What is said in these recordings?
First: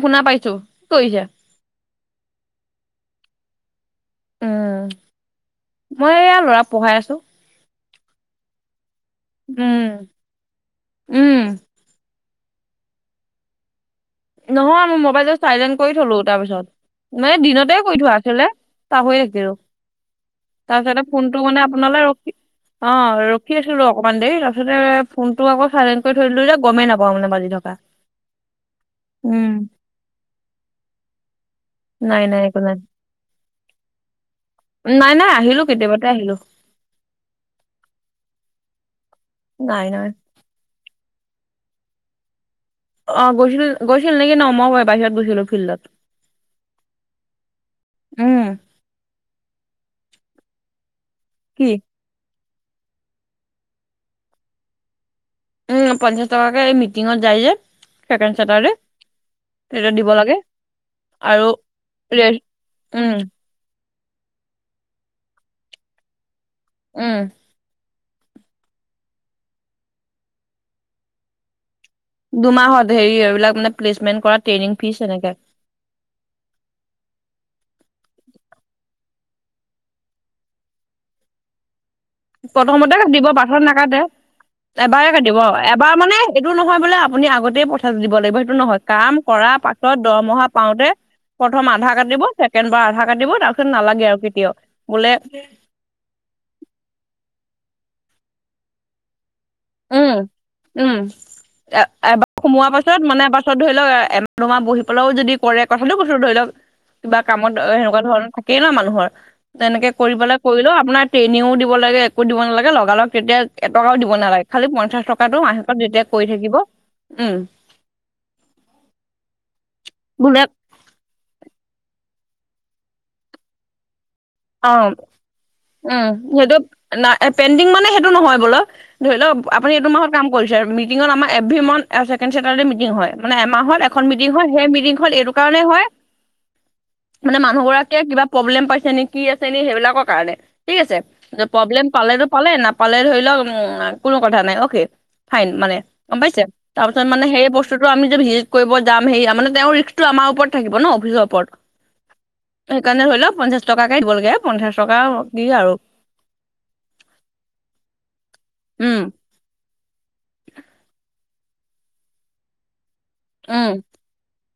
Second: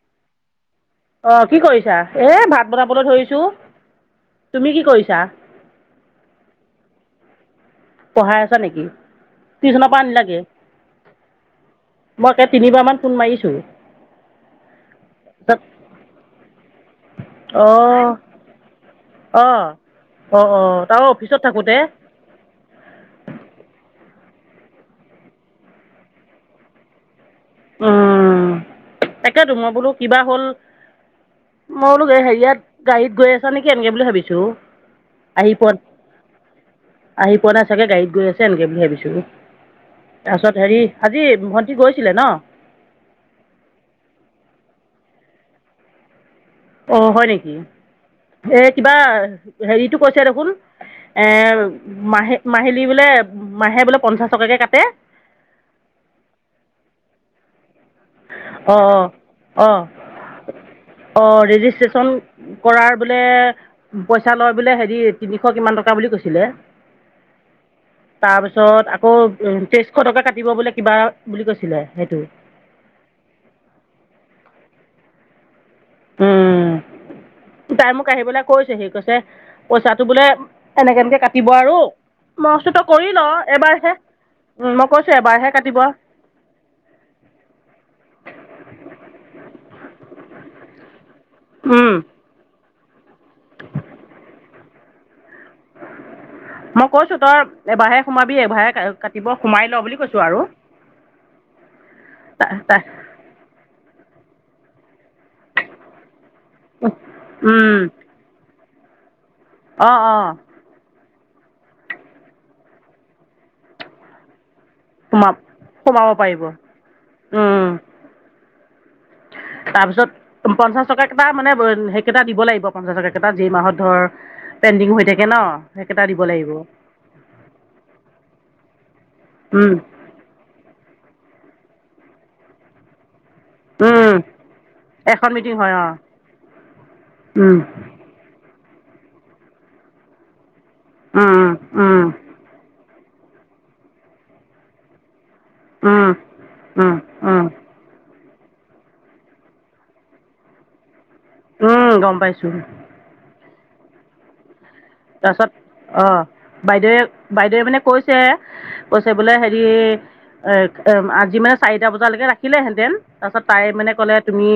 শুনা পাইছোঁ, কি কৰিছা? অ', কি কৰিছা? এই ভাত বনাবলৈ ধৰিছোঁ। তুমি কি উম কৰিছা? মই এয়া ল'ৰাক পঢ়াই আছোঁ। পঢ়াই আছাঁ নেকি? উম টিউচনৰ পৰা আনিলাগে। উম মই একে তিনিবাৰমান ফোন মাৰিছোঁ। নহয়, মোৰ মোবাইলটো তাৰপিছত চাইলেণ্ট কৰি থলো তাৰপিছত। নাই, দিনতে কৈ অঁ থোৱা আছিলে, পাহৰি থাকিলোঁ। অঁ অঁ অঁ তাৰপিছতে তাৰো ফোনটো অফিচত মানে, থাকোঁতে আপোনালৈ ৰখি অ' ৰখি আছিলোঁ অকনমান দেৰি। তাৰপিছতে, ফোনটো আকৌ চাইলেণ্ট কৰি থৈ দিলো যে, গমেই নাপাওঁ মানে বাজি থকা। অ', উম তাকেতো মই বোলো কিবা হ'ল। মই বোলো নাই হেৰি, নাই একো নাই ইয়াত গাড়ীত গৈ আছা নেকি? এনেকে বুলি ভাবিছোঁ ঔ। নাই, নাই আহিলো। কেতিয়াবাতে আহিলো। আহি পোৱা চাগে, গাড়ীত গৈ আছে এনেকে বুলি ভাবিছোঁ। নাই, নাই। তাৰপিছত হেৰি, আজি ভণ্টি গৈছিলে ন'? অ' গৈছিল, গৈছিল নেকি ন'? মইয়ো বাহিৰত গৈছিলো ফিল্ডত। অ' হয় নেকি। উম এ কিবা, হেৰিটো কৈছে দেখোন। এ কি মাহে, মাহিলী বোলে, মাহে বোলে পঞ্চাছ টকাকে কাটে। উম, পঞ্চাছ টকাকে, এই মিটিঙত যায় যে। ছেকেণ্ড চেটাৰডে, অঁ তেতিয়া দিব লাগে। আৰু অ' ৰেজিষ্ট্ৰেশ্যন ৰেষ্ট কৰাৰ উম বোলে পইচা লয় বোলে। হেৰি, তিনিশ কিমান টকা বুলি কৈছিলে। উম। তাৰপিছত আকৌ উম, তেইছ শ টকা কাটিব বোলে কিবা বুলি কৈছিলে। সেইটো দুমাহত হেৰি, এইবিলাক মানে প্লেচমেন্ট কৰা ট্ৰেইনিং ফিছ এনেকে। উম। তাই মোক আহিবলে কৈছে হি। কৈছে, পইচাটো বোলে, এনেকে, এনেকে কাটিব আৰু। মই কৈছোঁ তই প্ৰথমতে কৰি ল কাটিব, পাছত এবাৰহে নাকাটে। উম মই কৈছোঁ এবাৰে কাটিব, এবাৰহে এবাৰ মানে এইটো নহয় বোলে, আপুনি আগতে পঠাই দিব লাগিব, সেইটো নহয়, কাম কৰাৰ পাছত দৰমহা পাওঁতে প্ৰথম আধা উম কাটিব ছেকেণ্ড বাৰ আধা কাটিব তাপিছত নালাগে আও কেতিয়াও বোলে ম কৈছো তই এবাৰহে সোমাবি এভাৰে কাৰ কাটিব সোমাই ল বুলি উম কৈছোঁ আৰু উম, এ, এবা সোমোৱা পাছত মানে এবা পিছত ধৰি লক এ, এমাহ দুমাহ বহি পেলাইও যদি কৰে কথাটো কৈছোঁ ধৰি লক কিবা কামত অ', সেকুৱা ধৰণ থাকেই ন মানুহৰ তেনেকে অঁ কৰি অঁ পেলাই কৰিলেও আপোনাত ট্ৰেইনিঙো দিব লাগে একো দিব নালাগে লগালগ তেতিয়া এটকাও দিব নালাগে খালি পঞ্চাচ সোমাব টকাটো মাহেকত সোমাব দিতেক কই পাৰিব থাকিব উম তাপিছত [unintelligible] পঞ্চাছ টকাকেটা মানে [unintelligible] সেকেটা দিব লাইব পঞ্চাছ টকাকেটা যি মাহত ধৰ অ পেণ্ডিং হৈ থাকে ন সেইকেইটা উম, দিব লাগিব সেইটো না এ, পেণ্ডিং মানে সেইটো নহয় হ'বলা ধৰি লওঁক আপুনি এইটো মাহত কাম কৰিছে মিটিঙত আমা এভৰী মন এ, ছেকেণ্ড চেটাৰডে মিটিং হয়। মানে এমাহত এখন মিটিং হয় সেই মিটিংখন এখন এইটো মিটিং কাৰণেই হয় মানে মানুহ গৰাকীয়ে কিবা পব্লেম পাইছে নিকি আছে নি সেইবিলাকৰ কাৰণে ঠিক আছে য পব্লেম পালেতো পালে নাপালে ধৰি লওঁক উম আ, কোনো কথা নাই অকে ফাইন মানে গম পাইছে তাপাছত মানে সেই বচ স্তুটো আমি যে ভিজিট কইব যাম সেইয়া মানে তেওঁৰ ৰিক্সটো আমাৰ ওপৰত থাকিব ন অফিচ ওপৰত উম গম পাইছোঁ। সেইকাৰণে ধৰি ল পঞ্চাছ টকাকে দিব লাগে। পঞ্চাচ টকা আও তাপছত অ', বাইদেৱে বাইদেৱে মানে কৈছ ছে কছে উম বোলে হেৰি এক এ‌, আজি মানে চাৰিটা বজালৈকে ৰাখিলেহেঁতেন তাপাছত তাই উম মানে ক'লে তুমি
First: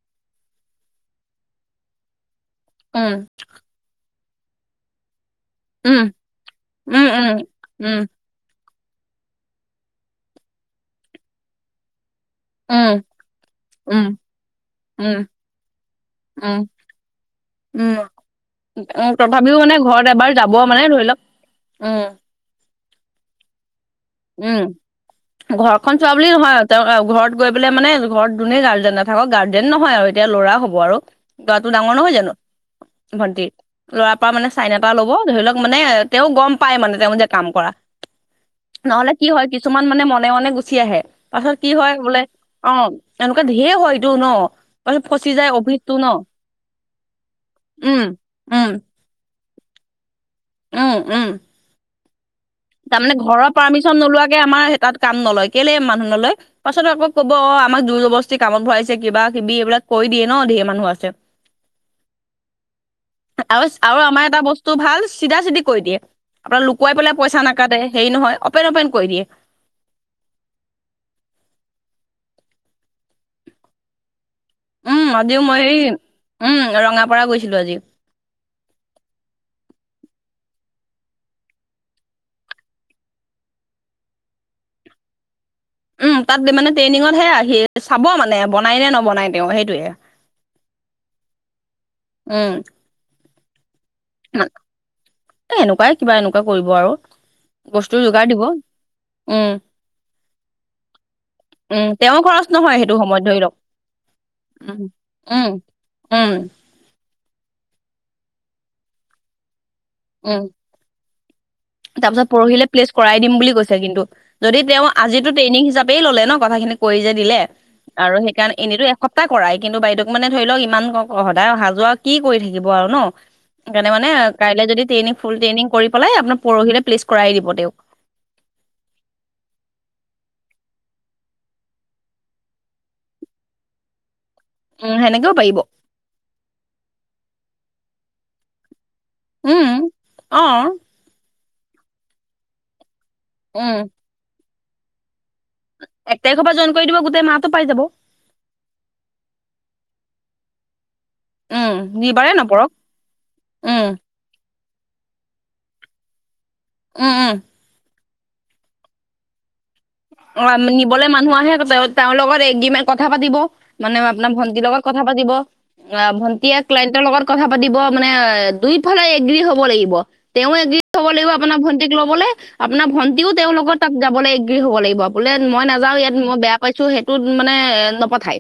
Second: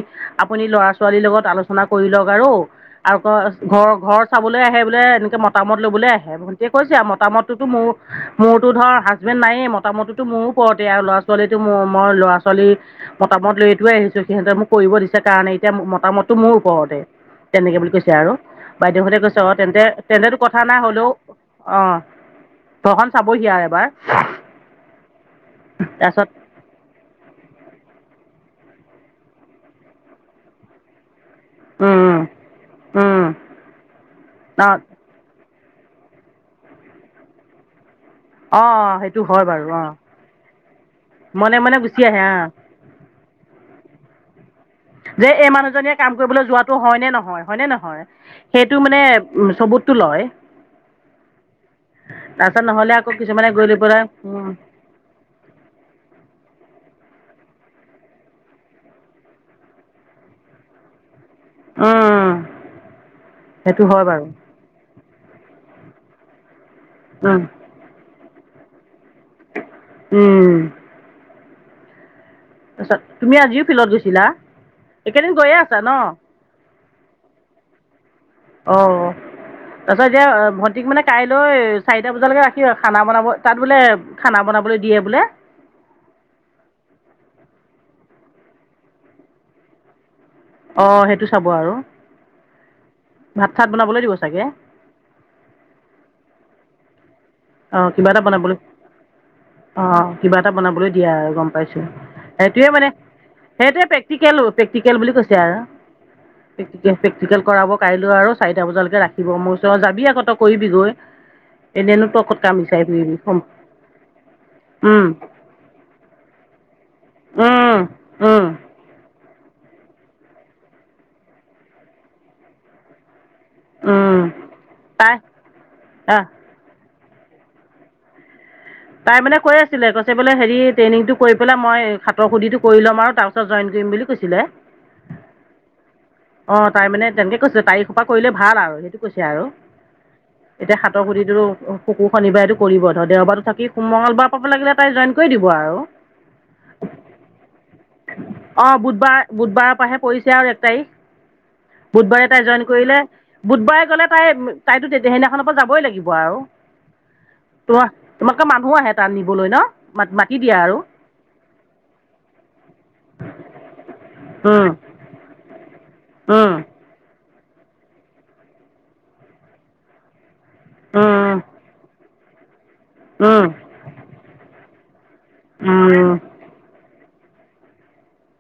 আপুনি ল'ৰা ছোৱালীৰ লগত আলোচনা কৰি লওঁক আৰু আৰু উম কৰ ঘৰ ঘৰ চাবলে আহে বোলে এনেকে মতামত ল'বলে উম আহে ভণ্টিয়ে কৈছে উম মতামত টোতো মোৰ উম মোৰতো ধৰ হাজবেণ্ড নায়ে মতামততোটো মোৰ ওপৰতে আৰু ল'ৰা‌ ছোৱালীটো মোৰ মই ল'ৰাছ ছোৱালী উম উম মতামত লৈয়েটো উম আহিছো সিহঁতে মোক কৰিব দিছে উম কাৰণে এতিয়া ম মতামতটো মোৰ উম ওপৰতে। তেনেকে বুলি উম কৈছে আৰু উম বাইদেউহঁতে কছে অ', তথাপিও মানে তেন্তে ঘৰত এবাৰ তেন্তেটো যাব কথা নাই মানে ধৰি হ'লেও লওক অ', উম ঘখন চাবহি আৰু এবাৰ। উম, ঘৰখন চোৱা তাৰপিছত বুলি নহয় তেওঁ [unintelligible] ঘৰত গৈ পেলাই মানে ঘৰত যোনেই গাৰ্জেন নাথাকক গাৰ্জেন নহয় আৰু এতিয়া ল'ৰা হ'ব আৰু। [unintelligible] টো ডাঙৰ নহয় উম জানো উম ভণ্টি ল'ৰা পা মানে অ চাইন এটা ল'ব ধৰি লওঁক মানে এ, তেওঁ গম পাই মানে তেওঁ যে কাম কৰা অ নহ'লে সেইটো কি হয় বাৰু অ কিছুমান মানে মনে মনে গুচি আহে পাছত মনে কি মনে হয় গুচি বোলে আহে অ', এনুকুৱা ঢে হয়টো ন পাছত ফচি যে এই যায় অভিতটো মানুহজনীয়ে ন কাম কৰিবলৈ যোৱাটো হয় নে নহয় হয় নে উম নহয় উম সেইটো মানে উ, চবুটটো লয়। উম উম। তাৰপিছত নহ'লে আকৌ তামানে ঘৰৰ কিছুমানে গৈ লৈ পাৰ্মিশ্যন পেলাই নোলোৱাকে উম আমা সে তাত কাম নলয় কেলেই মানুহ নলয় পাছত আকৌ ক'ব অ', আমাক জোৰ জবস্তি কামত ভৰাইছে কিবা কিবি এইবিলাক কৈ দিয়ে ন ঢে মানুহ আছে। উম আ, আওচ সেইটো আৰু হয় বাৰু আমাৰ এটা বচ টো ভাল চিধা চিধি কৈ দিয়ে আপোনা লুকুৱাই পেলাই পইচা উম নাকাটে হেই নহয় অপেন অপেন কৰি দিয়ে। উম। তাছত তুমি আজিও ফিলত গৈছিলা? উম, এইকেইদিন আজিও গৈয়ে মই আছা এই ন উম ৰঙাপাৰা গৈছিলো আজি। অ' তাৰছত এতিয়া ভণ্টিক মানে কাইলৈ চাৰিটা বজালেকে ৰাখি খানা বনাব, তাত বোলে খানা বনাবলৈ দিয়ে বোলে। উম তাত দে মানে ট্ৰেইনিঙতহে আহি চাব মানে বনাই নে নবনাই, তেওঁ সেইটোয়ে। অঁ, সেইটো চাব আৰু। উম। ভাত - চাত বনাবলৈ দিব‌ ও, এ এনেকোৱাই কিবা এনেকোৱা কৰিব আৰু। অ' বস্তু কিবা এটা যোগাৰ দিব বনাবলৈ উম। অঁ, কিবা এটা বনাবলৈ দিয়ে আৰু গ'ম পাইছো, উম তেওঁৰ খৰচ সেইটোয়ে নহয় মানে সেইটো সময়ত ধৰি লওক সেইটোৱে প্ৰেক্টিকেল অ' উম প্ৰেক্টিকেল বুলি কৈছে উম আৰু। উম। প্ৰেক্টিকেল কৰাব কাইলৈ আৰু চাৰিটা বজালেকে ৰাখিব, মই কৈছোঁ অঁ যাবি আক' তই উম কৰিবি‌ গৈ। এনেইনো তই তাৰপিছত ক'ত পৰহিলে প্লেচ কৰাই দিম বুলি কৈ কিন্তু যদি তেওঁ উম আজিটো ট্ৰেনিইং হিচাপেই ল'লে ন' কথা খি কৰি যে দিলে উম আৰু উম সেইকাৰণে এনেতো এ সপ্তাই কৰাই কিন্তু বাইদেউক মানে ধৰি লওঁক ইমান সদায় অহা যোৱা কি কৰি থাকিব আৰু ন' সেইকাৰণে মানে উম কাইলে যদি তাই ট্ৰেইনিং ফুল ট্ৰেইনিং কৰি পেলাই অঁ আপোনাৰ পৰহিলে প্লেছ কৰাই দিব তেওঁক। তাই মানে কৈ আছিলে, কৈছে বোলে হেৰি ট্ৰেইনিংটো কৰি পেলাই মই হাতৰ সুধিটো কৰি ল'ম আৰু তাৰ ছত জইন কৰিম বুলি কৈছিলে। উম সেনেকেও পাৰিব। অঁ তাই মানে তেনেকে কৈছিলে, তাৰিখ পা কৰিলে ভাল আও সেইটো [unintelligible] কৈছে আৰু উম অ এতিয়া সাতৰ সোধিটো শুকু শনিবাৰেটো কৰিব ধৰ দেওবাটো থাকি উম মঙলবাৰ পাব লাগিলে তাই জইন কৰি দিব আৰু এক তাৰিখৰ পৰা জইন কৰি দিব, গোটেই মাহটো পাই যাব। অঁ, বুধবাৰ বুধবাৰৰ পাহে পৰিছে আৰু এক তাৰিখ। উম বুধবাৰে দেওবাৰে তাই জইন নপৰক কৰিলে, উম বুধবাৰে গ'লে তাই তাইতো তেত সেইদিনাখনৰ পা যাবই লাগিব আও উম উম। তোৱা কা মানুহ আহে তাত নিবলৈ ন' মাতি অ' দিয়ে আৰু নিবলৈ মানুহ আহে, তেওঁ তেওঁৰ লগত এগ্ৰিমেন কথা পাতিব মানে আপোনাৰ ভন্টি উম লগত ক কথা পাতিব আঁ উম ভন্টিয়ে ক্লণ্টৰ লগত কথা পাতিব মানে দুইফালে এগ্ৰী হ'ব লাগিব। তেওঁ এগ্ৰী হ'ব লাগিব উম আপোনাৰ ভণ্টিক লবলে, আপোনাৰ ভন্টিও উম তেওঁৰ লগৰ তাত যাবলে এগ্ৰী হ'ব লাগিব। বোলে মই নাযাওঁ উম ইয়াত মই বেয়া পাইছো, সেইটোত মানে নপঠায়।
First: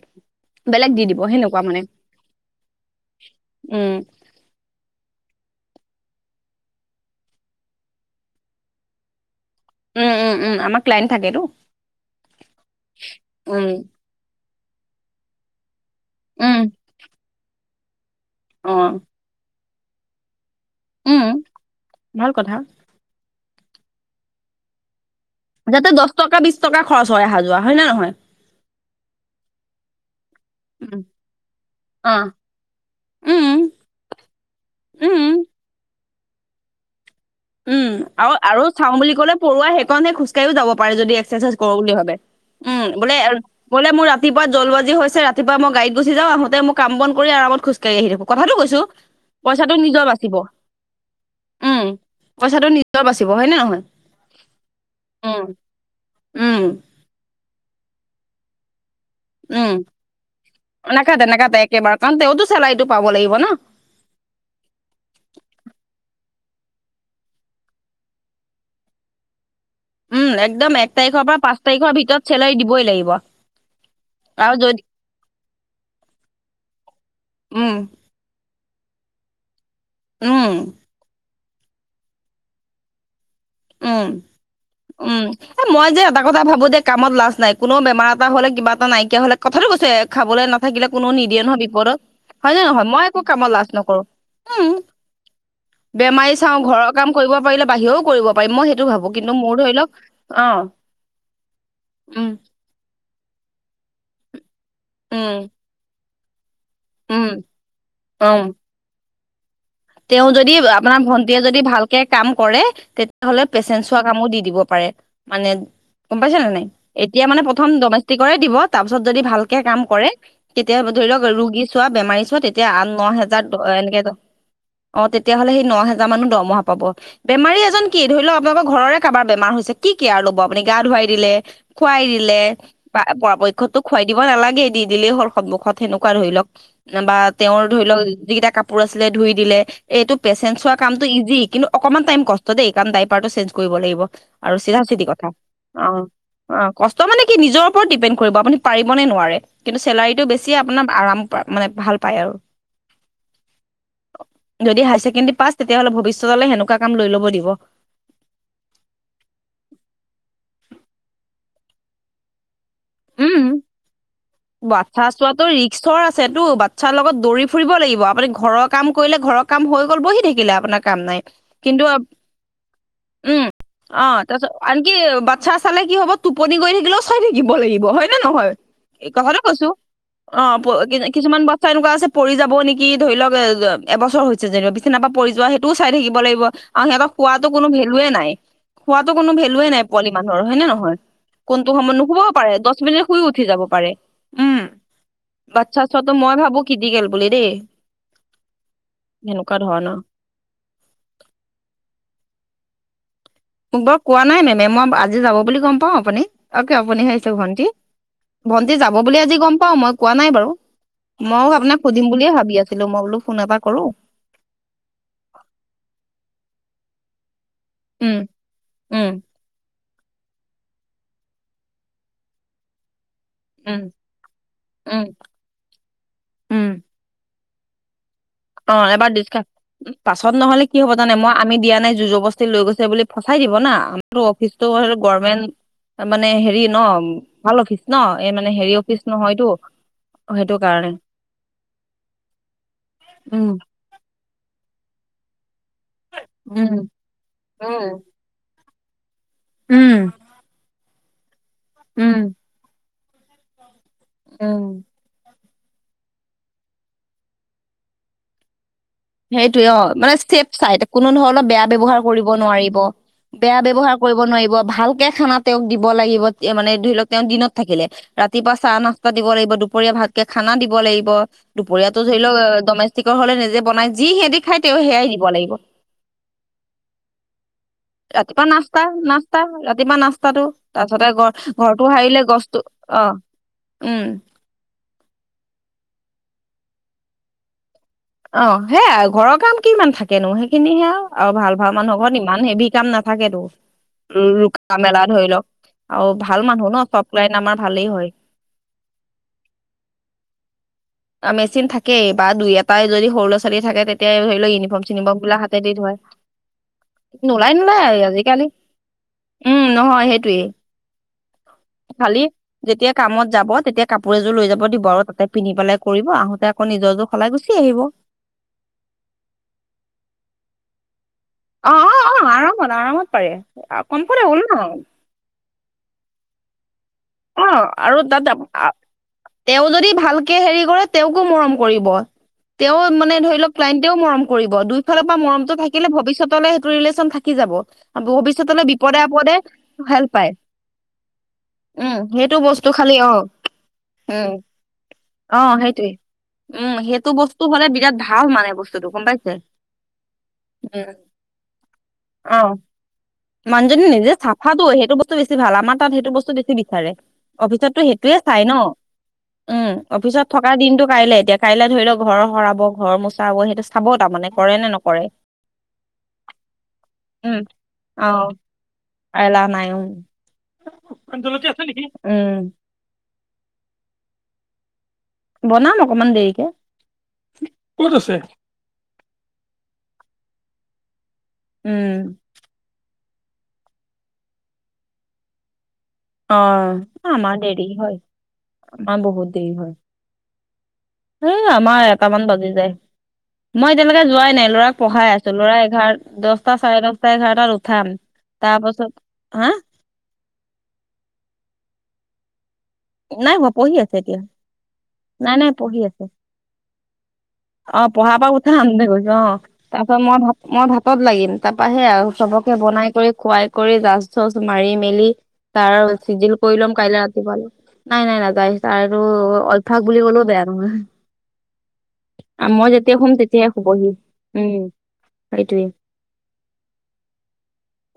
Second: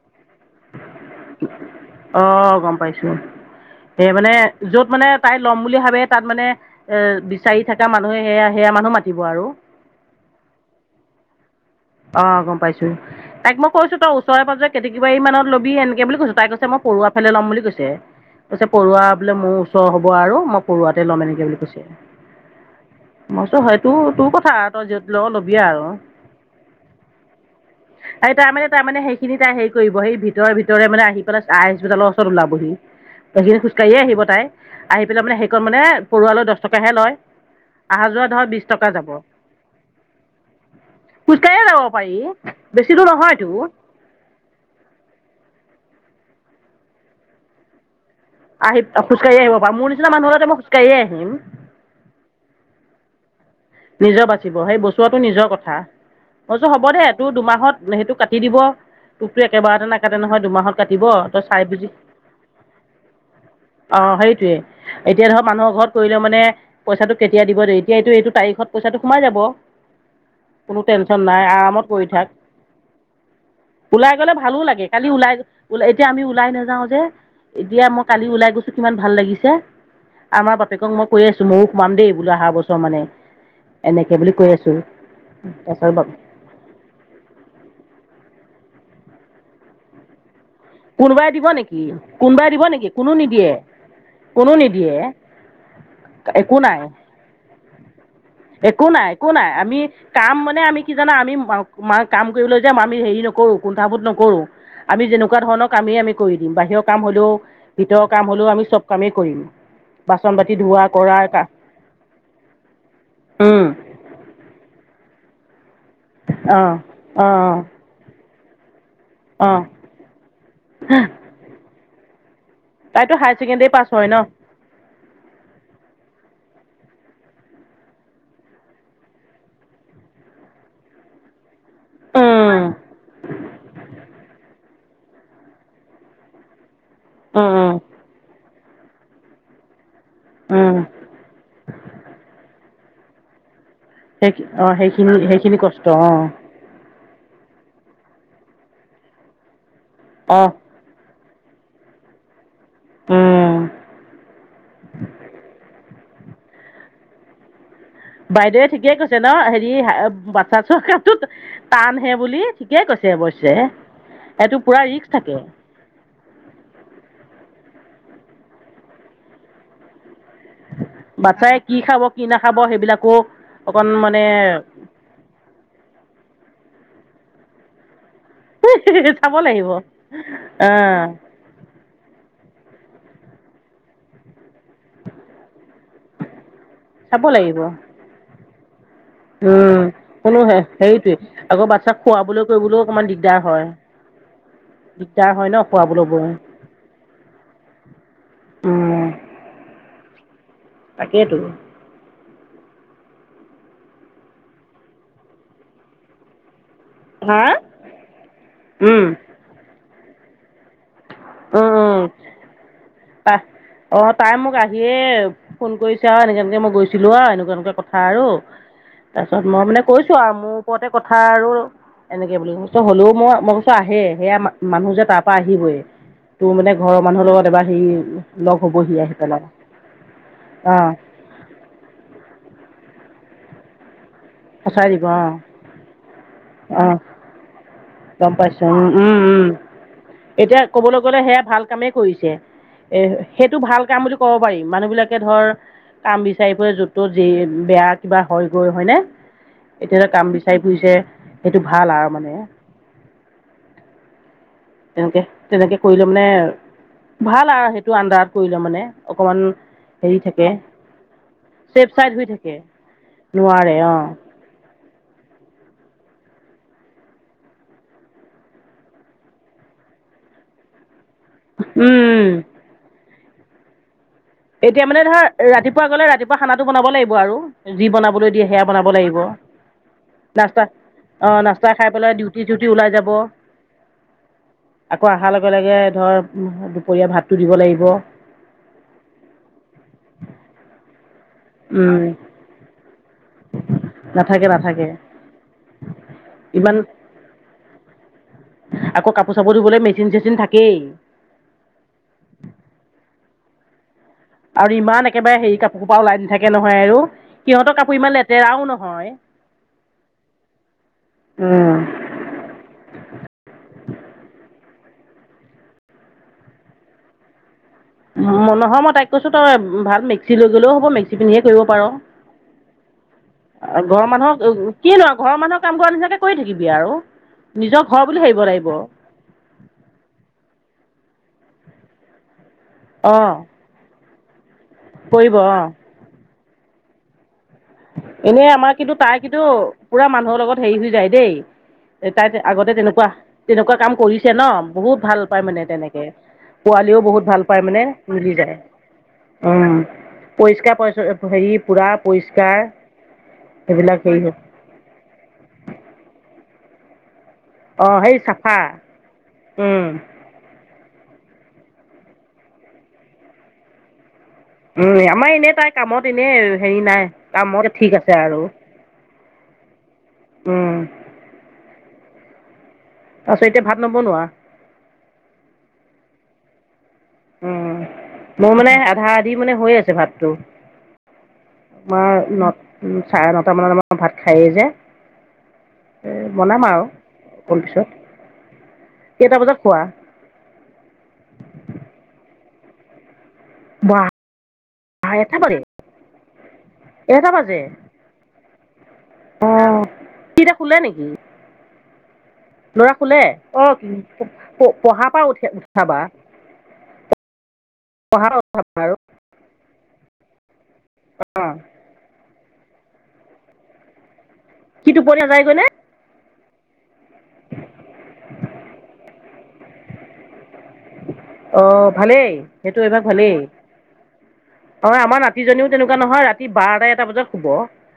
অ' গম পাইছো, উম সেই মানে য'ত মানে তাই ল'ম বুলি ভাবে তাত মানে এ বিচাৰি থকা মানুহে সেয়া সেয়া মানুহ মাতিব আৰু। উম উম উম। আমাৰ ক্লাইণ্ট থাকেতো। অ', গম পাইছোঁ, তাইক উম মই কৈছো তই ওচৰে পাজৰে কেটেকি বাৰী মানত লবি এন সেই বুলি কৈছো, তাই উম কৈছে মই পৰুৱা ফালে ল'ম বুলি কৈছে, কৈছে অ পৰুৱা বোলে মোৰ ওচৰ হ'ব আৰু ম পৰুৱাতে ল'ম এনেকি উম বুলি কৈছে, ভাল কথা মই হয়তো সেইটো তোৰ কথা তই য'ত ল' ল যাতে দচ টকা বিচ টকা খৰচ হয় আহা যোৱা হয় [unintelligible] এই তাইমানে তাইমানে সেইখিনি তাই হেৰি কৰিব সেই ভিতৰে ভিতৰে উম মানে আহি [unintelligible] অ ওচৰত ওলাবহি। [unintelligible] উম খোজকাঢ়িয়ে আহিব তাই, আহি উম, পেলাই মানে সেইকণ মানে পৰুৱালৈ দচ টকাহে লয়। উম, অহা যোৱা আৰু ধৰ আৰু বিশ টকা চাও যাব বুলি ক'লে পৰুৱা সেইকণহে খোজ [unintelligible] যাব পাৰে যদি এক্সেছাইজ খোজকাঢ়িয়ে কৰো যাব বুলি ভাবে, পাৰি উম, বেছি দূৰ বোলে নহয়তো বোলে মোৰ তিপুৱা জলবাজি হৈছে ৰাতিপুৱা মই গড়ীত গুছি যাওঁ, আহোতে মোৰ কাম বন কৰি আৰামত খুজ [unintelligible] কথাটো আহি কৈছো, খোজকাঢ়ি আহিব পাৰ পইচাটো মোৰ নিজৰ নিচিনা মানুহ বাচিব। হ'লেতো মই খোজকাঢ়িয়ে আহিম উম, পইচাটো নিজৰ বাচিব হয়নে নহয়? নিজৰ বাচিব সেই বচোৱাটো উম, নিজৰ কথা, উম, মইছো হ'বদে তোৰ দুমাহত সেইটো কাটি দিব। তোকতো উম, একেবাৰতে নাকাটে নহয় দুমাহত কাটিব নাকাটে তই নাকাটে চাই বুজি অ', একেবাৰে কাৰণ তেওঁতো চেলাৰীটো পাব লাগিব ন। সেইটোৱে, এতিয়া ধৰ মানুহৰ ঘৰত কৰিলেও মানে পইচাটো কেতিয়া দিব দেৰিকে এইটো এইটো তাৰিখ খত পইচাটো সোমাই যাব। উম, একদম কোনো এক টেনচন তাৰিখৰ পৰা নাই পাঁচ আৰামত তাৰিখৰ কৰি থাক ভিতৰত চেলাৰী দিবই লাগিব। ওলাই গ'লে আৰু ভালো যদি লাগে, কালি ওলাই এতিয়া আমি ওলাই নাযাওঁ যে, উম, এতিয়া মো কালি ওলাই গৈছোঁ কিমান ভাল লাগিছে, উম, আমাৰ বাপেকক ম কৈ আছো ময়ো সোমাম দেই বোলো আহা বছৰ মানে। উম, এনেকে বুলি কৈ আছো উম, এ, মই যে তাৰপিছত এবাক কথা ভাবো দে কামত লাজ নাই, কোনো বেমাৰ এটা হ'লে কিবা এটা নাইকিয়া হ'লে কথাটো কৈছে খাবলৈ নাথাকিলে কোনো কোনোবাই নিদিয়ে দিব নহয় নেকি বিপদত, কোনোবাই হয়নে দিব নহয় নেকি মই কোনো একো কামত নিদিয়ে লাজ নকৰো। কোনো উম নিদিয়ে। বেমাৰী চাও একো নাই ঘৰৰ কাম কৰিব পাৰিলে বাহিৰেও কৰিব পাৰিম মই সেইটো একো নাই ভাবো একো কিন্তু নাই মোৰ ধৰি আমি লওক কাম অ মানে আমি কি জানা আমি [unintelligible] মাৰ কাম উম কৰিব লৈ যাম আমি হেৰি নকৰো কুণ্ঠাবোধ নকৰো, আমি উম যেনেকুৱা ধৰণৰ কামেই আমি কৰি দিম। বাহিৰক কাম হ'লেও উম ভিতৰৰ কাম উম হ'লেও আমি চব কামে কৰিম। তেওঁ বাচন যদি বাতি ধোৱা আপোনাৰ কৰা ভন্টীয়ে কা যদি ভালকে কাম কৰে, তেতিয়াহ'লে উম পেচেঞ্চ চোৱা কামো দি দিব পাৰে, মানে গম পাইছা না অ নাই, এতিয়া অ মানে প্ৰথম ডমেষ্টিকৰে দিব। তাৰপিছত যদি অ অ ভালকে কাম কৰে, তেতিয়া ধৰি লওক ৰোগী চোৱা, বেমাৰী চোৱা তেত তিয়া আঠ তাইতো হায়াৰ নহেজাৰ দ ছেকেণ্ডৰী পাছ এনেকে, হয় ন অ', তেতিয়াহ'লে সেই নহেজাৰ মানো দৰমহা পাব। বেমাৰী এজন কি ধৰি লওক আপোনালোকৰ ঘৰৰে কাৰোবাৰ বেমাৰ হৈছে কি কেয়াৰ ল'ব আপুনি গা ধুৱাই দিলে। খুৱাই দিলে উম বা পৰাপক্ষতো খুৱাই দিব নালাগে, দি দিলেই হ'ল সন্মুখত। তেনেকুৱা ধৰি লওক বা উম তেওঁৰ উম ধৰি লওক যিকেইটা কাপোৰ আছিলে ধুই দিলে, এইটো পেচেণ্ট চোৱা উম কামটো ইজি কিন্তু অকণমান টাইম কষ্ট দে কাৰণ ডাইপাৰটো চেঞ্জ কৰিব লাগিব। আৰু [unintelligible] অ', চিধা চিধি সেইখিনি কথা সেইখিনি কষ্ট অ'। অ', কষ্ট মানে কি নিজৰ ওপৰত ডিপেণ্ড কৰিব আপুনি পাৰিবনে নোৱাৰে কিন্তু চেলাৰীটো অ বেছি আপ [unintelligible] আৰাম পা মানে ভাল পায় আৰু। উম। যদি হাই ছেকেণ্ডেৰী পাচ তেতিয়াহ'লে ভৱিষ্যতলে সেনেকুৱা কাম লৈ ল'ব দিব। বাইদেৱে ঠিকেই কৈছে ন'? হেৰি আ, বাচ্ছা [unintelligible] টানহে বুলি। ঠিকে কৈছে উম, অৱশ্যে, এইটো পুৰা ৰিস্ক থাকে। ঈশ্বৰ আছেতো, বাচ্ছাৰ লগত দৌৰি ফুৰিব লাগিব, আপুনি ঘৰৰ কাম কৰিলে ঘৰৰ কাম হৈ গ'ল বহি থাকিলে, আপোনাক কাম নাই, বাচ্ছাই কি কিন্তু খাব কি নাখাব সেইবিলাকো উম, অকণ অ', মানে তাছত আন কি বাচ্ছা চালে কি হ'ব টোপনি গৈ থাকিলেও চাই থাকিব লাগিব হয় নে নহয়? চাব কথাটো লাগিব কৈছোঁ, অ', প কিছুমান ব এনেকুৱা আছে পৰি যাব নেকি, ধৰি লওক এবছৰ হৈছে যেনিবা, বিছনাৰ পৰা পৰি যোৱা সেইটোও চাই থাকিব লাগিব। অ', সিহঁতৰ চাব শুৱাতো লাগিব কোনো ভেলুৱে নাই। শুৱাটো কোনো ভেলুৱে উম নাই পোৱালি কোনো মানুহৰ, হয় হে নে নহয়, হেৰিটোৱে আকৌ কোনটো সময়ত বাচ্ছাক নুশুবও খোৱাবলৈ পাৰে। দহ কৰিবলৈও অকমান শুই দিগদাৰ উঠি যাব হয় পাৰে, উম, দিগদাৰ হয় ন বাচ্ছা খোৱাবলৈ চোৱাটো বৈ মই ভাবো ক্ৰিটিকেল বুলি দেই। এনেকুৱা ধৰণৰ। তাকেতো। মোক বাৰু কোৱা নাই মেমে, মই আজি যাব বুলি গম পাওঁ আপুনি। অকে, আপুনিহে আহিছে হা ভণ্টি, ভণ্টি যাব উম বুলি আজি গম পাও মই, কোৱা নাই বাৰু। মইয়ো উম আপোনাক উম সুধিম বুলিয়ে ভাবি আছিলো, মই বোলো তা ফোন এপাক কৰো। অ তাই মোক আহিয়েই ফোন কৰিছে আৰু, এনেকৈ, এনেকৈ মই গৈছিলোঁ আৰু এনেকুৱা, এনেকুৱা কথা। উম আৰু উম তা তাৰপিচত মই মানে কৈছো আৰু, মোৰ ওপৰতে কথা আৰু এনেকে বুলি, মই কৈছোঁ হ'লেও মই মই কৈছোঁ উম আহে, সেইয়া মানুহ উম যে তাৰপৰা আহিবই, তোৰ উম মানে ঘৰৰ মানুহৰ লগত এবাৰ হেৰি লগ অ', হ'বহি এবাৰ আহি পেলাই ডিচকাচ, পাছত নহলে অ কি হ'ব জানে মই আমি দিয়া নাই, জোৰ -জবস্তি লৈ গৈছে বুলি ফচাই দিব না, আমাৰো অফিচটো সঁচাই আৰু দিব অ গৰমেণ্ট মানে হেৰি ন, অ ভাল অফিচ ন, এই গম মানে পাইছো হেৰি উম অফিচ উম উম নহয়তো। সেইটো এতিয়া কাৰণে ক'বলৈ গ'লে, সেয়া ভাল কামেই কৰিছে, এ উম সেইটো ভাল কাম বুলি ক'ব পাৰি, মানুহ বিলাকে ধৰ কাম বিচাৰি ফুৰে উম য'ত-ত'ত, যি উম বেয়া কিবা হয় গৈ হয়নে? এতিয়া যে উম কাম বিচাৰি ফুৰিছে, সেইটো ভাল আৰু উম মানে। উম। তেনেকে, তেনেকে কৰিলে মানে, ভাল আৰু সেইটো আণ্ডাৰত কৰিলে মানে। অকমান সেইটোয়ে অ', মানে হেৰি চেফ থাকে চাইড, কোনো ধৰণৰ বেয়া চেফ ব্যৱহাৰ চাইড হৈ কৰিব থাকে নোৱাৰিব। বেয়া নোৱাৰে অ ব্যৱহাৰ কৰিব নোৱাৰিব, ভালকে খানা তেওঁক দিব লাগিব, মানে ধৰি লওক তেওঁ দিনত থাকিলে। ৰাতিপুৱা চাহ-নাস্তা দিব লাগিব, দুপৰীয়া ভালকে খানা দিব লাগিব। দুপৰীয়াটো ধৰি উম লওক, ডমেষ্টিকৰ হ'লে নিজে বনাই, যি সিহঁটি এতিয়া মানে ধৰ, ৰাতিপুৱা গ'লে, ৰাতিপুৱা খানাটো বনাব লাগিব আৰু। যি বনাবলৈ ৰাতিপুৱা দিয়ে সেয়া নাস্তা বনাব লাগিব, নাস্তা ৰাতিপুৱা নাস্তাটো নাস্তা, তাৰপিছতে ঘৰ অ', নাস্তা ঘৰটো খাই পেলাই সাৰিলে ডিউটিত গছটো ডিউটি ওলাই অ যাব। উম। আকৌ অহাৰ লগে, লগে ধৰ দুপৰীয়া ভাতটো দিব লাগিব। অ', সেইয়াই, ঘৰৰ কাম কিমান থাকেনো, সেইখিনি সেয়া আৰু, আৰু ভাল ঘৰ উম মানুহ, ঘৰত ইমান হেভি কাম নাথাকেতো। উম, নাথাকে ৰুকা নাথাকে মেলা ধৰি লওক, আৰু ভাল মানুহ ইমান ন, চব লাইন আমাৰ ভালেই হয়। আকৌ কাপোৰ-চাপোৰ ধুবলৈ মেচিন-চেচিন থাকেই। মেচিন থাকেই বা দুই এটাই যদি সৰু ল'ৰা-ছোৱালী থাকে তে তেয়া ধৰি লওক, আৰু ইমান ইউনিফৰ্ম-চিনিফৰ্ম একেবাৰে বিলাক হেৰি হাতে দি কাপোৰ ধুয়ে, সোপা ওলাই নাথাকে নহয় আৰু নোলায়, সিহঁতৰ কাপোৰ নোলায় ইমান আজিকালি লেতেৰাও নহয়। উম, নহয় সেইটোৱেই। উম। খালি যেতিয়া কামত যাব, তেতিয়া কাপোৰ এযোৰ লৈ যাব দিব আৰু, তাতে পিন্ধিবলে। কৰিব আহোঁতে, আকৌ নিজৰ যোৰ সলাই গুচি আহিব। ম নহয়, মই তাইক কৈছো তই ভাল মেক্সি লৈ গ'লেও হ'ব মেক্সি পিন্ধিয়ে কৰিব অ পাৰ, অ অ আৰামত আৰামত পাৰে ঘৰৰ কমফৰ্টেবল মানুহক ন কিনো আৰু, ঘৰৰ মানুহৰ কাম কৰা নিচিনাকে কৰি থাকিবি আৰু, অ নিজৰ আৰু ঘৰ বুলি তাত ভাবিব লাগিব। তেওঁ যদি ভালকে হেৰি কৰে তেওঁকো মৰম কৰিব। তেওঁ মানে অ', ধৰি লওঁক ক্লাইণ্টেও মৰম কৰিব, দুই ফালৰ পৰা কৰিব মৰমটো অ', থাকিলে ভৱিষ্যতলে সেইটো ৰিলেশ্যন থাকি যাব। এনেই ভৱিষ্যতলৈ আমাৰ কিন্তু বিপদে তাই আপদে কিন্তু পুৰা হেল্প পায় মানুহৰ লগত হেৰি হৈ যায় দেই উম তাই সেইটো বস্তু আগতে খালি তেনেকুৱা অ তেনেকুৱা কাম কৰিছে উম ন, বহুত ভাল অ পাই মানে সেইটোৱে তেনেকে। উম পোৱালিও সেইটো বহুত ভাল বস্তু পায় হলে মানে বিৰাট ভাল মিলি মানে যায় বস্তুটো গম পাইছে উম। পৰিষ্কাৰ উম পৰিচ হেৰি পুৰা পৰিছ অ মানুহজনী নিজে চাফাটো সেইটো বস্তু বেছি ভাল। আমাৰ তাত সেইটো বস্তু বেছি বিচাৰে অফিচততো অ', সেই সেইটোয়ে চাই ন। চাফা উম, অফিচত থকা দিনটো কাইলে এতিয়া কাইলে ধৰি লও ঘৰ সৰাব, ঘৰ মোচাব সেইটো চাব তাৰমানে কৰে নে উম নকৰে আমাৰ এনেই তাই কামত এনেই হেৰি নাই, কামত ঠিক আছে আৰু আইলা নাইও উম ভূতজলকীয়া আছে নেকি? উম তাছত এটিয়া ভাত নবনোৱা। বনাম অকমান দেৰিকে। উম, মোৰ মানে আধা-আধি মানে হৈ আছে ভাতটো। উম আমাৰ ন, চাৰে নটা মানত আমা ভাত খায়েই যে। এ অ বনাম আৰু আমাৰ অকণ দেৰি পিছত হয়, আমাৰ কেইটা বহুত বজাত দেৰি হয়। খোৱা এ আমাৰ এটামান বাজি যায়। মই বা এতিয়ালৈকে যোৱাই নাই ল'ৰাক পঢ়াই আছোঁ এটা ল'ৰা বাজে এঘাৰ, দহটা, চাৰে দহটা, এটা এঘাৰটাত বাজে উঠাম। তাপাছত অ সি এতিয়া শুলে নেকি? ল'ৰা শুলে নাই হোৱা, অ পঢ়ি আছে এতিয়া প পঢ়া পা নাই নাই উঠি পঢ়ি উঠাবা। আছে অ, পঢ়াৰ পৰা উঠা আন দে কৈছ অ, তাৰপা মই ভাত মই ভাতত লাগিম, অ তাৰপা সে আৰু চবকে বনাই কৰি খুৱাই কৰি জাচ, চচ মাৰি, সি মেলি টোপনি নাযায়গৈ নে তাৰ চিজিল কৰি লম কাইলে ৰাতিপুৱালে নাই নাই নাযায় তাৰতো অলভ্যাস বুলি ক'লো বেয়া নহয়। অ ভালেই আ- মই সেইটো যেতিয়া এটা শুম ভালেই। তেতিয়াই শুবহি উম অ, আমাৰ সেইটোয়ে নাতিজনীও তেনেকুৱা নহয় ৰাতি বাৰটা, এটা বজাত শুব।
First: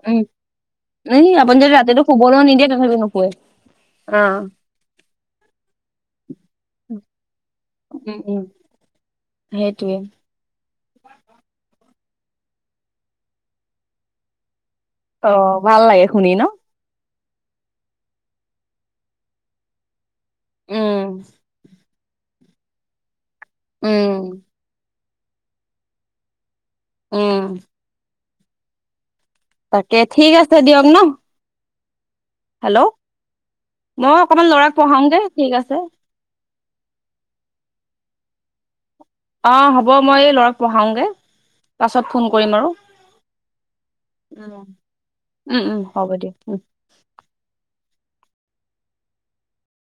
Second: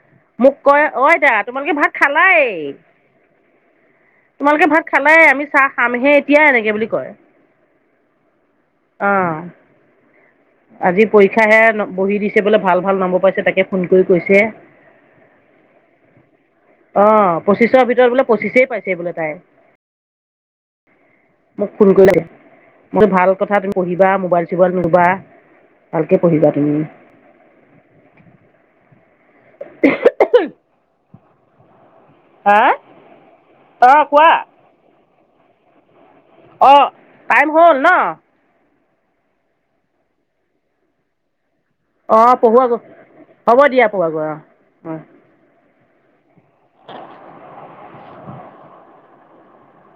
উম, মোক কয় অ এ আইতা আপুনি যদি তোমালোকে ভাত ৰাতিটো খালাই শুবলোঁ নিদিয়ে তথাপি নুশুৱে। অ খালে আমি চাহ খামহে এতিয়াই এনেকে বুলি কয়। উম উম। অ। সেইটোৱে। আজি পৰীক্ষা হে বহি দিছে বোলে ভাল, ভাল নম্বৰ পাইছে তাকে ফোন কৰি কৈছে। অ ভাল লাগে শুনি ন। অ, পঁচিছৰ ভিতৰত বোলে পঁচিছেই পাইছে বোলে তাই। উম মোক ফোন কৰিলে, মোক ভাল কথা তুমি উম পঢ়িবা, মোবাইল চোবাইনলবা, ভালকে পঢ়িবা তুমি। উম। তাকে ঠিক আছে হা দিয়ক ন। হেল্ল' অঁ মই কোৱা অকণমান ল'ৰাক পঢ়াউংগে ঠিক আছে। অ, টাইম হ'ল ন? অ, হ'ব মই এই ল'ৰাক পঢ়াওঙগে। পাছত ফোন অঁ কৰিম পঢ়োৱা আৰু গৈ, হ'ব দিয়া পঢ়োৱাগৈ অঁ অঁ উম উম হ'ব দিয়ক।